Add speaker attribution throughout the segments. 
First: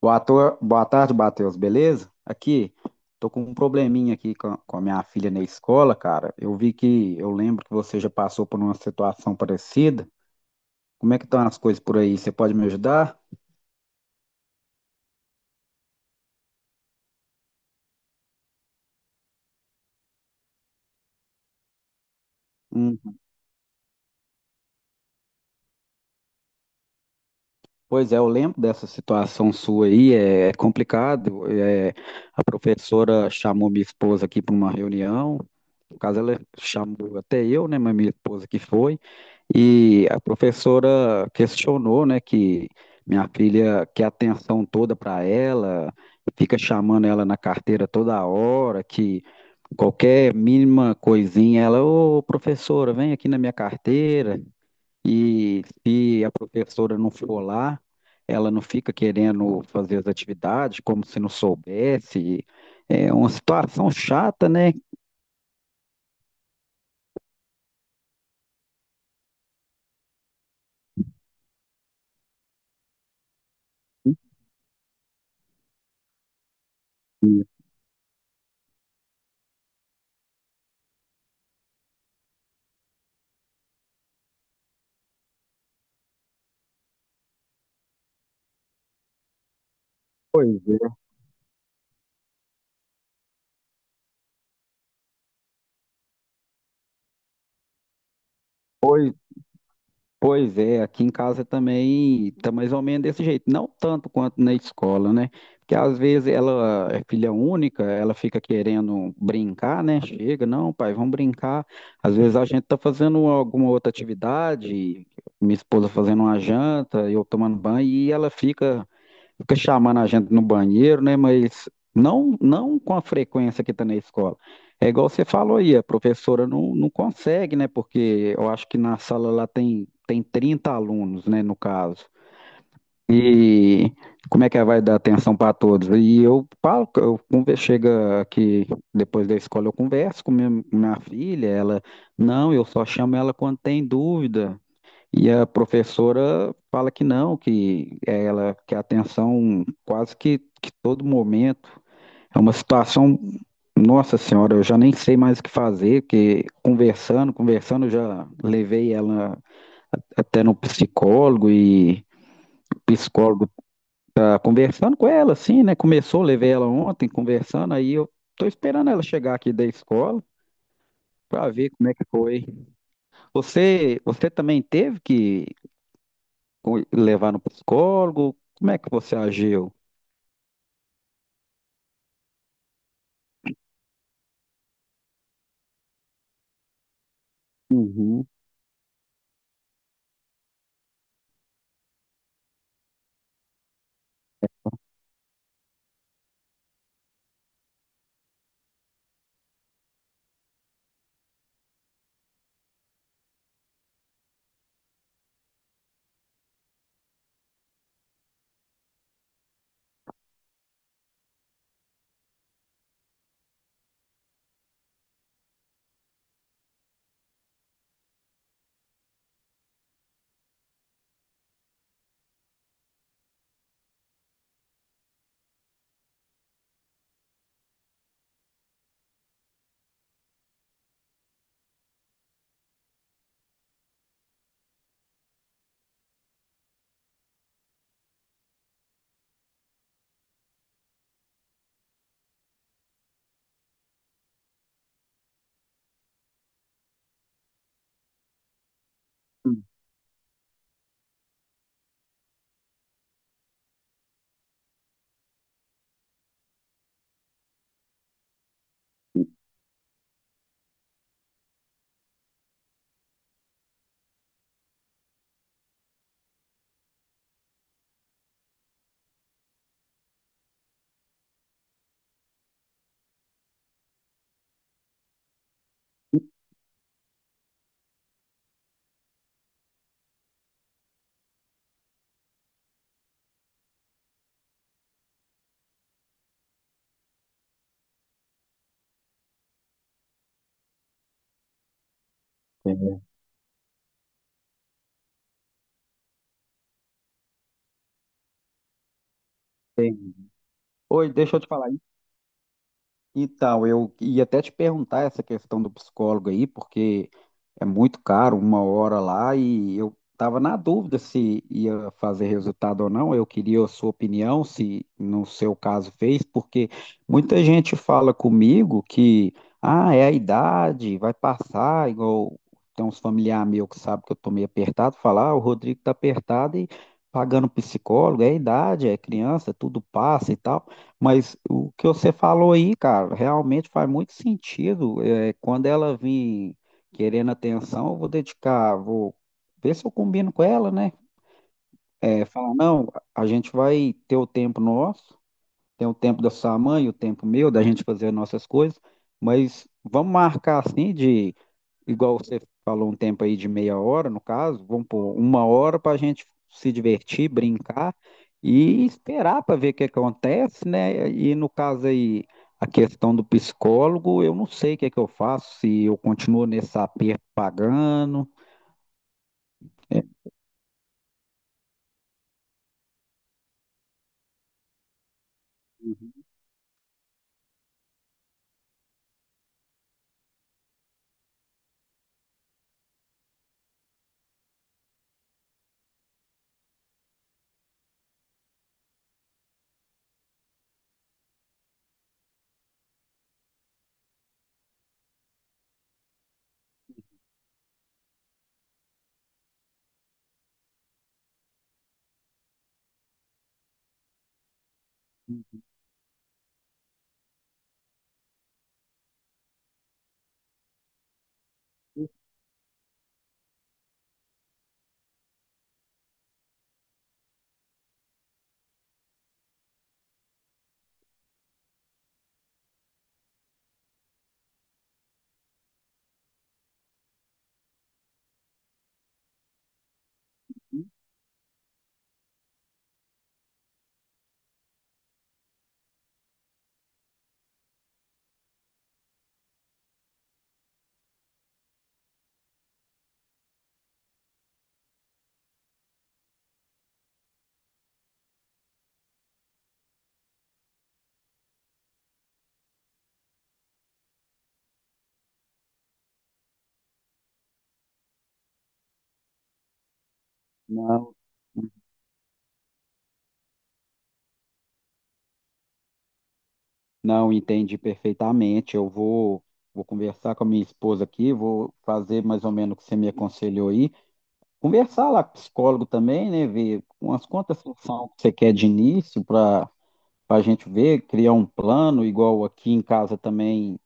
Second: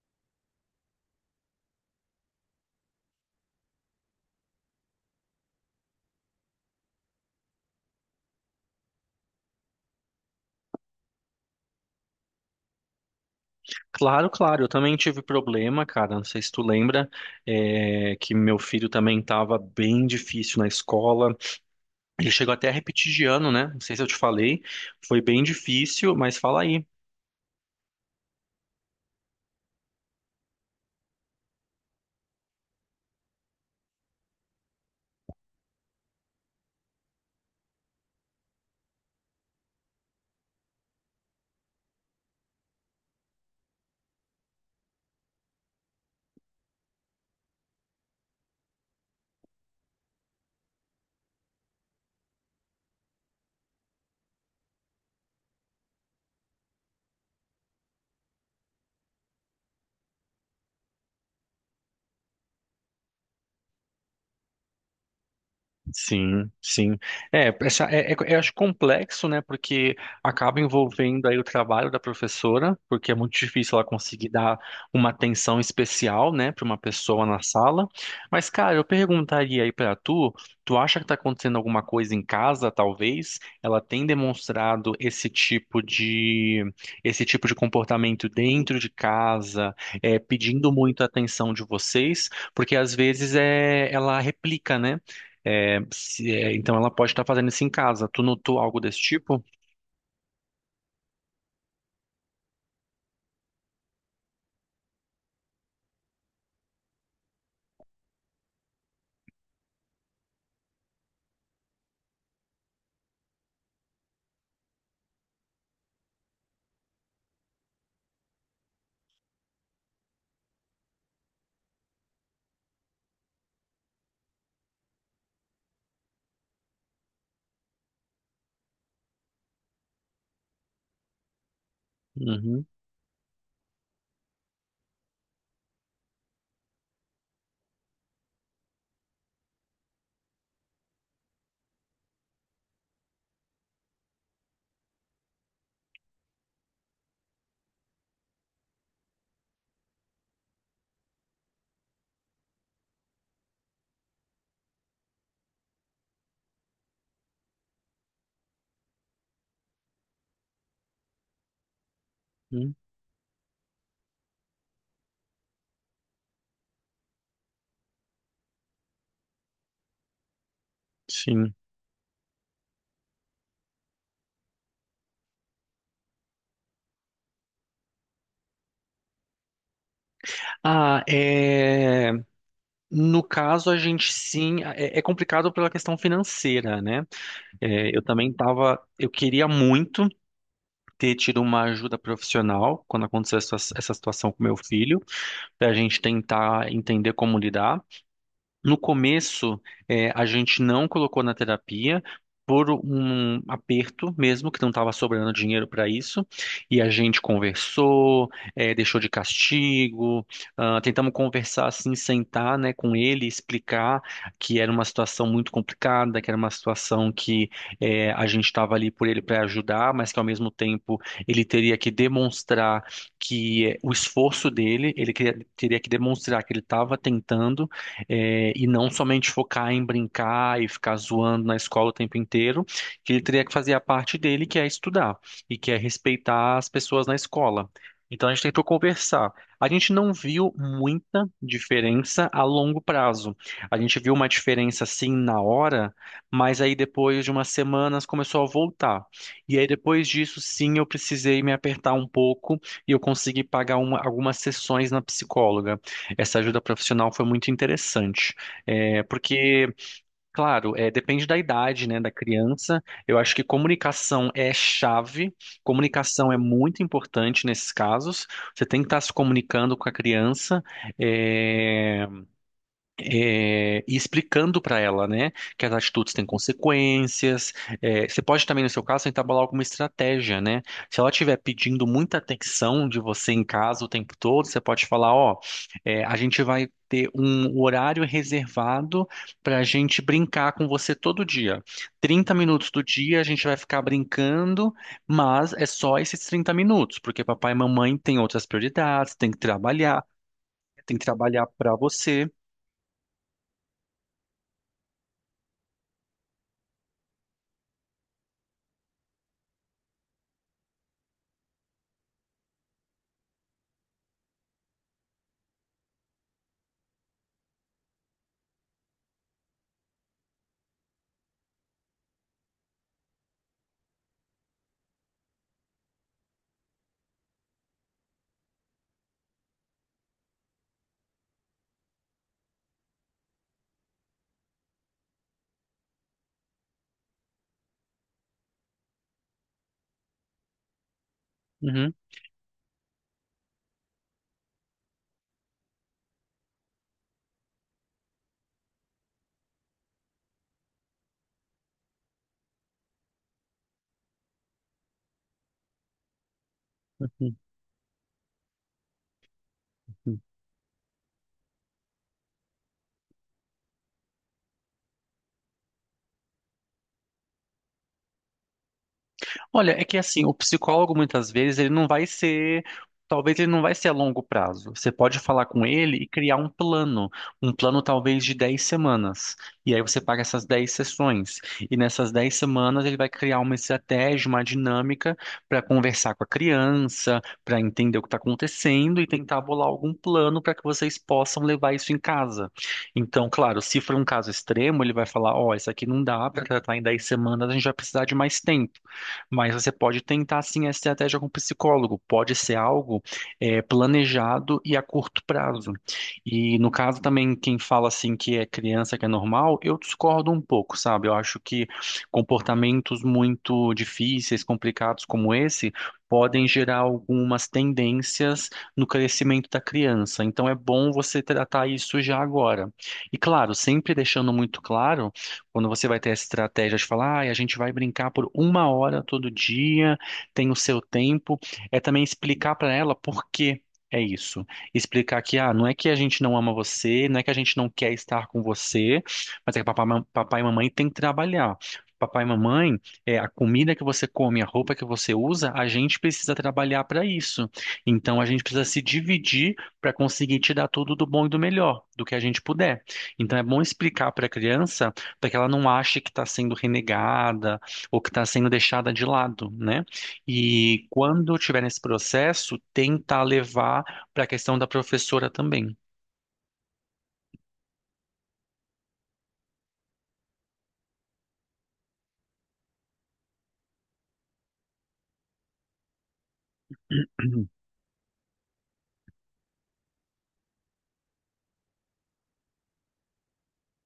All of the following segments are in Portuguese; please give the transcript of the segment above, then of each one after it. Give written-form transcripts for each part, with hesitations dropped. Speaker 1: Boa, Boa tarde, Matheus, beleza? Aqui, tô com um probleminha aqui com a minha filha na escola, cara. Eu lembro que você já passou por uma situação parecida. Como é que estão as coisas por aí? Você pode me ajudar?
Speaker 2: Claro, claro. Eu também tive problema, cara. Não sei se tu lembra, que meu filho também estava bem difícil na escola. Ele chegou até a repetir
Speaker 1: Um.
Speaker 2: de ano, né? Não sei se eu te falei. Foi bem difícil, mas fala aí.
Speaker 1: Pois é, eu lembro dessa situação sua aí, é complicado. A professora chamou minha esposa aqui para uma reunião, no caso ela chamou até eu, né, mas minha esposa que foi, e a professora questionou, né, que minha filha quer atenção toda para ela, fica chamando ela na carteira toda hora, que qualquer mínima coisinha ela, ô professora, vem aqui na minha carteira. E se a professora não for lá, ela não fica querendo fazer as atividades como se não soubesse. É uma situação chata, né?
Speaker 2: Sim, sim. Eu acho complexo, né? Porque acaba envolvendo aí o trabalho da professora, porque é muito difícil ela conseguir dar uma atenção especial, né, para uma pessoa na sala. Mas, cara, eu perguntaria aí para tu, tu acha que tá acontecendo alguma coisa em casa, talvez? Ela tem demonstrado esse tipo de comportamento dentro de casa,
Speaker 1: Pois
Speaker 2: pedindo
Speaker 1: é.
Speaker 2: muito a atenção de vocês, porque às vezes é, ela replica, né? Então ela pode estar fazendo isso em casa. Tu notou algo desse tipo?
Speaker 1: Pois é, aqui em casa também tá mais ou menos desse jeito, não tanto quanto na escola, né? Porque às vezes ela é filha única, ela fica querendo brincar, né? Chega, não, pai, vamos brincar. Às vezes a gente tá fazendo alguma outra atividade, minha esposa fazendo uma janta, eu tomando banho, e ela fica chamando a gente no banheiro, né? Mas não, não com a frequência que está na escola. É igual você falou aí, a professora não, não consegue, né? Porque eu acho que na sala lá tem 30 alunos, né? No caso.
Speaker 2: Uhum,
Speaker 1: E como é que ela vai dar atenção para todos? E eu falo, que chega aqui depois da escola, eu converso com minha filha, ela, não, eu só chamo ela quando tem dúvida. E a professora fala que não, que é, ela quer atenção quase que todo momento. É uma situação, nossa senhora, eu já nem sei mais o que fazer, que conversando, conversando, eu já levei ela até no psicólogo, e
Speaker 2: uhum.
Speaker 1: o psicólogo tá conversando com ela, assim, né? Começou, levei ela ontem conversando, aí eu tô esperando ela chegar aqui da escola para
Speaker 2: Sim.
Speaker 1: ver como é que foi. Você também teve que levar no psicólogo? Como é que você agiu?
Speaker 2: Ah, é, no caso, a gente sim. É, é complicado pela questão financeira, né? É, eu
Speaker 1: Uhum.
Speaker 2: também estava. Eu queria muito ter tido uma ajuda profissional quando aconteceu essa situação com meu filho, para a gente tentar entender como lidar. No começo, a gente não colocou na terapia por um aperto mesmo, que não estava sobrando dinheiro para isso, e a gente conversou, deixou de castigo, ah, tentamos conversar assim, sentar, né, com ele, explicar que era uma situação muito complicada, que era uma situação que a gente estava ali por ele para ajudar, mas que ao mesmo tempo ele teria que demonstrar que o esforço dele, teria que demonstrar que ele estava tentando e não somente focar em brincar e ficar zoando na escola o tempo inteiro, que ele teria que fazer a parte dele, que é estudar e que é respeitar as pessoas na escola. Então a gente tentou conversar. A gente não viu muita diferença a longo prazo. A gente viu uma diferença sim na hora, mas aí depois de umas semanas começou a voltar. E aí depois disso, sim, eu precisei me apertar um pouco e eu consegui algumas sessões na psicóloga. Essa ajuda profissional foi muito interessante. É, porque, claro, é, depende da idade, né, da criança. Eu acho que comunicação é chave, comunicação é muito importante nesses casos. Você tem que estar se comunicando com a criança. é, e explicando para ela, né, que as atitudes têm consequências. Você pode também, no seu caso, tentar bolar alguma estratégia, né? Se ela estiver pedindo muita atenção de você em casa o tempo todo, você pode falar, ó, a gente vai ter um horário reservado para a gente brincar com você todo dia. 30 minutos do
Speaker 1: Entendo.
Speaker 2: dia a gente vai ficar brincando, mas é só esses 30 minutos, porque papai e mamãe têm outras prioridades,
Speaker 1: Entendi.
Speaker 2: tem que
Speaker 1: Oi, deixa eu
Speaker 2: trabalhar
Speaker 1: te falar.
Speaker 2: para você.
Speaker 1: Então, eu ia até te perguntar essa questão do psicólogo aí, porque é muito caro, uma hora lá, e eu estava na dúvida se ia fazer resultado ou não. Eu queria a sua opinião, se no seu caso fez, porque muita gente fala comigo que, ah, é a idade, vai passar, igual tem uns familiares meus que sabem que eu estou meio apertado, falar, ah, o Rodrigo está apertado e pagando psicólogo, é a idade, é criança, tudo passa e tal. Mas o que você falou aí, cara, realmente faz muito sentido. Quando ela vir querendo atenção, eu vou dedicar, vou ver se eu combino com ela, né? Falar, não, a gente vai ter o tempo nosso, tem o tempo da sua mãe, o tempo meu, da gente fazer as nossas coisas, mas vamos marcar assim de, igual você falou, um tempo aí de meia hora, no caso, vamos pôr uma hora para a gente se divertir,
Speaker 2: Uhum.
Speaker 1: brincar e esperar para ver o que acontece, né? E no caso aí, a questão do psicólogo, eu não sei o que é que eu faço, se eu continuo nesse aperto pagando.
Speaker 2: Olha, é que
Speaker 1: É,
Speaker 2: assim, o psicólogo muitas vezes ele não vai ser, talvez ele não vai ser a longo prazo. Você pode falar com ele e
Speaker 1: uhum.
Speaker 2: criar um plano talvez de 10 semanas. E aí você paga essas 10 sessões. E nessas 10 semanas ele vai criar uma estratégia, uma dinâmica para conversar com a criança, para entender o que está acontecendo e tentar bolar algum plano para que vocês possam levar isso em casa. Então, claro, se for um caso extremo, ele vai falar, ó, isso aqui não dá para tratar em 10 semanas, a gente vai precisar de mais tempo. Mas você pode tentar sim a estratégia com o psicólogo. Pode ser algo planejado e a curto prazo. E no caso também, quem fala assim que é criança, que é normal, eu discordo um pouco, sabe? Eu acho que comportamentos muito difíceis, complicados como esse, podem gerar algumas tendências no crescimento da criança. Então é bom você tratar isso já agora. E claro, sempre deixando muito claro quando você vai ter essa estratégia de falar, "Ai, a gente vai brincar por uma hora todo dia, tem o seu tempo, é também explicar para ela por quê. É isso. Explicar que, ah, não é que a gente não ama você, não é que a gente não quer estar com você, mas é que papai e mamãe têm que trabalhar. Papai e mamãe, é, a comida que você come, a roupa que você usa, a gente precisa trabalhar para isso. Então a gente precisa se dividir para conseguir te dar tudo do bom e do melhor, do que a gente puder. Então é bom explicar para a criança para que ela não ache que está sendo renegada ou que está sendo deixada de lado, né? E
Speaker 1: Não,
Speaker 2: quando tiver nesse processo, tentar levar para a questão da professora também.
Speaker 1: não entendi perfeitamente. Eu vou conversar com a minha esposa aqui, vou fazer mais ou menos o que você me aconselhou aí. Conversar lá com o psicólogo também, né? Ver umas
Speaker 2: Uhum.
Speaker 1: quantas sessões que você quer de início para a gente ver, criar um plano, igual aqui em casa também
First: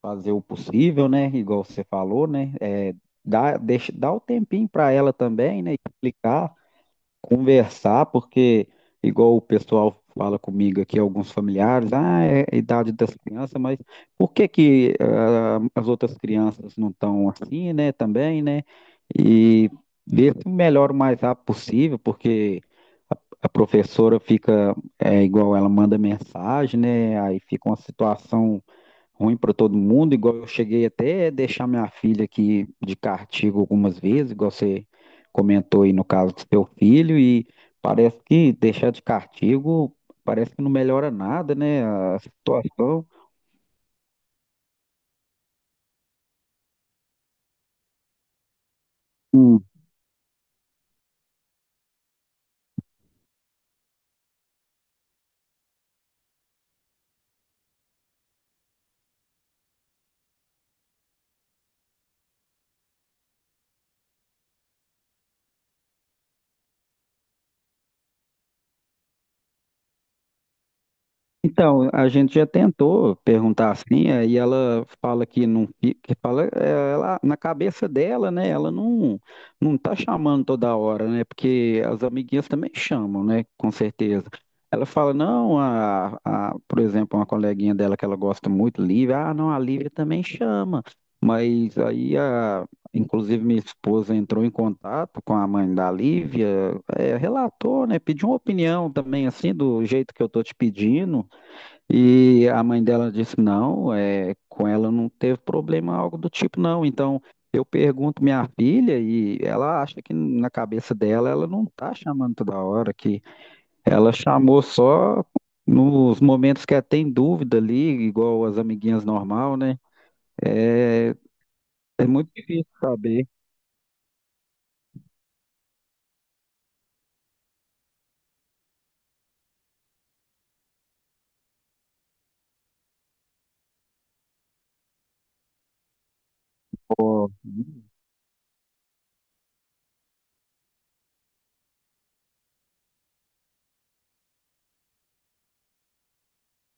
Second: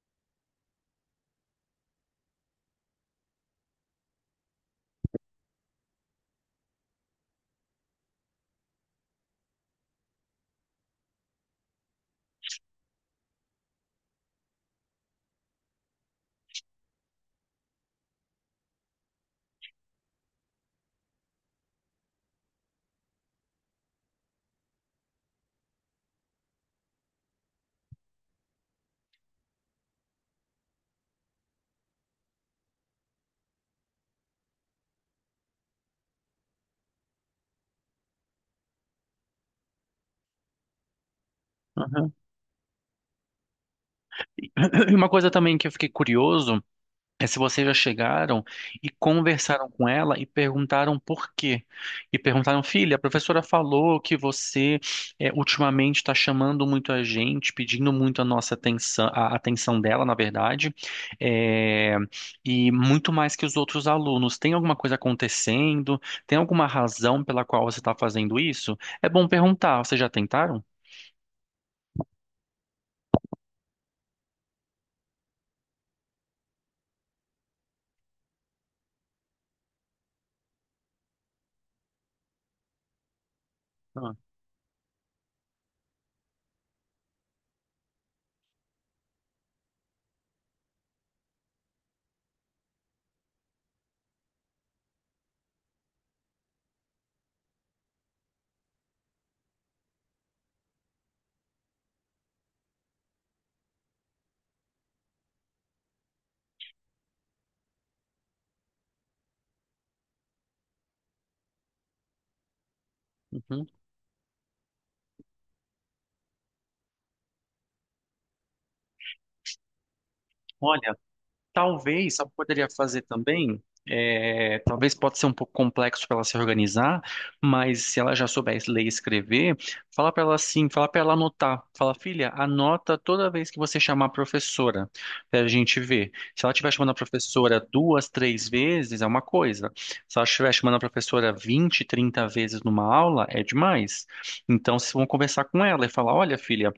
Speaker 1: fazer o possível, né? Igual você falou, né? Dá o tempinho para ela também, né? Explicar. Conversar, porque igual o pessoal fala comigo aqui, alguns familiares, é a idade das crianças, mas por que que as outras crianças não estão assim, né, também, né? E ver se melhora o mais rápido possível, porque a professora fica, é igual ela manda mensagem, né? Aí fica uma situação ruim para todo mundo, igual eu cheguei até a deixar minha filha aqui de castigo algumas vezes, igual você comentou aí no caso do seu filho, e parece que deixar de castigo parece que não melhora nada, né, a situação.
Speaker 2: E uma coisa também que eu fiquei curioso é se vocês já chegaram e conversaram com ela e perguntaram por quê. E perguntaram, filha, a professora falou que você ultimamente está chamando muito a gente, pedindo muito a nossa atenção, a atenção dela, na verdade, é, e muito mais que os outros alunos. Tem alguma coisa acontecendo? Tem alguma razão pela qual você está fazendo isso? É bom perguntar. Vocês já tentaram?
Speaker 1: Então, a gente já tentou perguntar assim, aí ela fala que não, que fala, ela, na cabeça dela, né, ela não tá chamando toda hora, né, porque as amiguinhas também chamam, né, com
Speaker 2: Ah,
Speaker 1: certeza. Ela fala, não, por exemplo, uma coleguinha dela que ela gosta muito, Lívia, ah, não, a Lívia também chama, mas aí, inclusive, minha esposa entrou em contato com a mãe da Lívia, relatou, né, pediu uma opinião também, assim, do jeito que eu tô te pedindo, e a mãe dela disse: não, é, com ela não teve problema, algo do tipo, não. Então eu pergunto minha filha e ela acha que na cabeça dela ela não tá chamando toda hora, que
Speaker 2: uhum.
Speaker 1: ela chamou só nos momentos que ela tem dúvida ali, igual as amiguinhas normal, né?
Speaker 2: Olha.
Speaker 1: É, é
Speaker 2: Talvez, sabe
Speaker 1: muito
Speaker 2: o que
Speaker 1: difícil
Speaker 2: poderia fazer
Speaker 1: saber.
Speaker 2: também? É, talvez pode ser um pouco complexo para ela se organizar, mas se ela já souber ler e escrever, fala para ela assim, fala para ela anotar. Fala, filha, anota toda vez que você chamar a professora, para a gente ver. Se ela estiver chamando a
Speaker 1: Ó,
Speaker 2: professora duas, três vezes, é uma coisa. Se ela estiver chamando a professora 20 30 vezes numa aula, é demais. Então, se vão conversar com ela e falar, olha, filha,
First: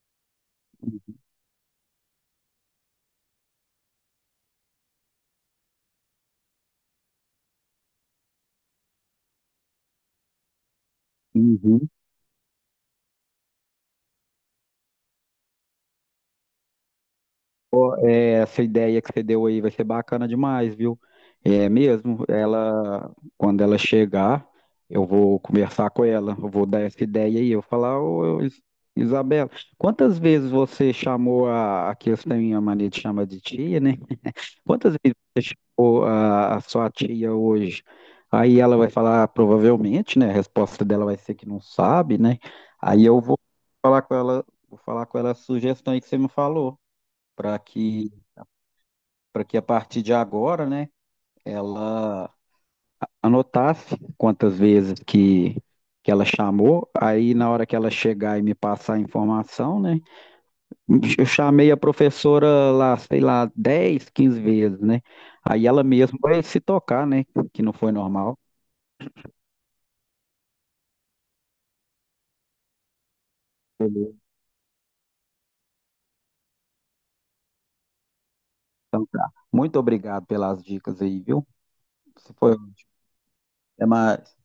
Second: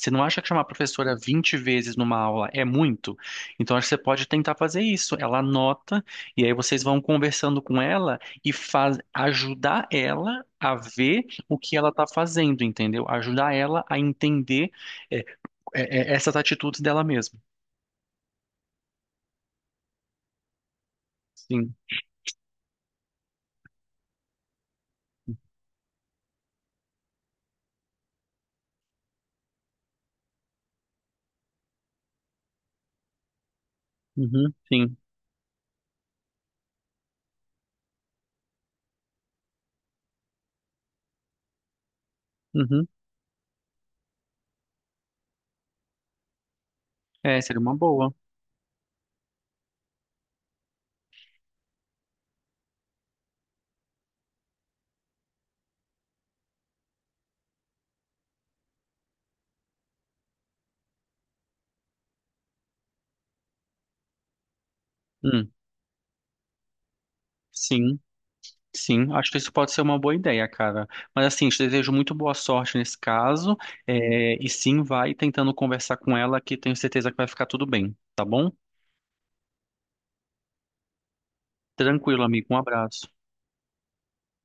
Speaker 2: você não acha que chamar a professora 20 vezes numa aula é muito? Então, acho que você pode tentar fazer isso. Ela anota, e aí vocês vão conversando com ela e faz, ajudar ela a ver o que ela
Speaker 1: uhum.
Speaker 2: está fazendo, entendeu? Ajudar ela a entender é, essas atitudes dela mesma.
Speaker 1: Ó, essa ideia que você deu aí vai ser bacana demais, viu? É
Speaker 2: Sim.
Speaker 1: mesmo, ela, quando ela chegar, eu vou conversar com ela, eu vou dar essa ideia aí, eu vou falar, ô Isabela, quantas vezes você chamou aqui eles têm a mania de chamar de tia, né?
Speaker 2: Uhum.
Speaker 1: Quantas
Speaker 2: Sim.
Speaker 1: vezes você chamou a sua tia hoje? Aí ela vai falar, "Ah, provavelmente, né? A resposta dela vai ser que não sabe, né?
Speaker 2: Uhum.
Speaker 1: Aí eu vou falar com ela, a sugestão aí que você me falou,
Speaker 2: É,
Speaker 1: para
Speaker 2: seria uma
Speaker 1: que
Speaker 2: boa.
Speaker 1: para que a partir de agora, né, ela anotasse quantas vezes que ela chamou, aí na hora que ela chegar e me passar a informação, né, eu chamei a professora lá, sei lá, 10, 15 vezes, né,
Speaker 2: Hum.
Speaker 1: aí ela mesma vai se tocar, né, que não foi
Speaker 2: Sim.
Speaker 1: normal.
Speaker 2: Sim, acho que isso pode ser uma boa ideia, cara. Mas assim, te desejo muito boa sorte nesse caso.
Speaker 1: Beleza.
Speaker 2: É, e sim, vai tentando conversar com ela, que tenho certeza que vai ficar tudo bem, tá bom?
Speaker 1: Então tá. Muito obrigado pelas dicas aí, viu?
Speaker 2: Tranquilo,
Speaker 1: Isso
Speaker 2: amigo.
Speaker 1: foi
Speaker 2: Um
Speaker 1: ótimo.
Speaker 2: abraço.
Speaker 1: Até mais.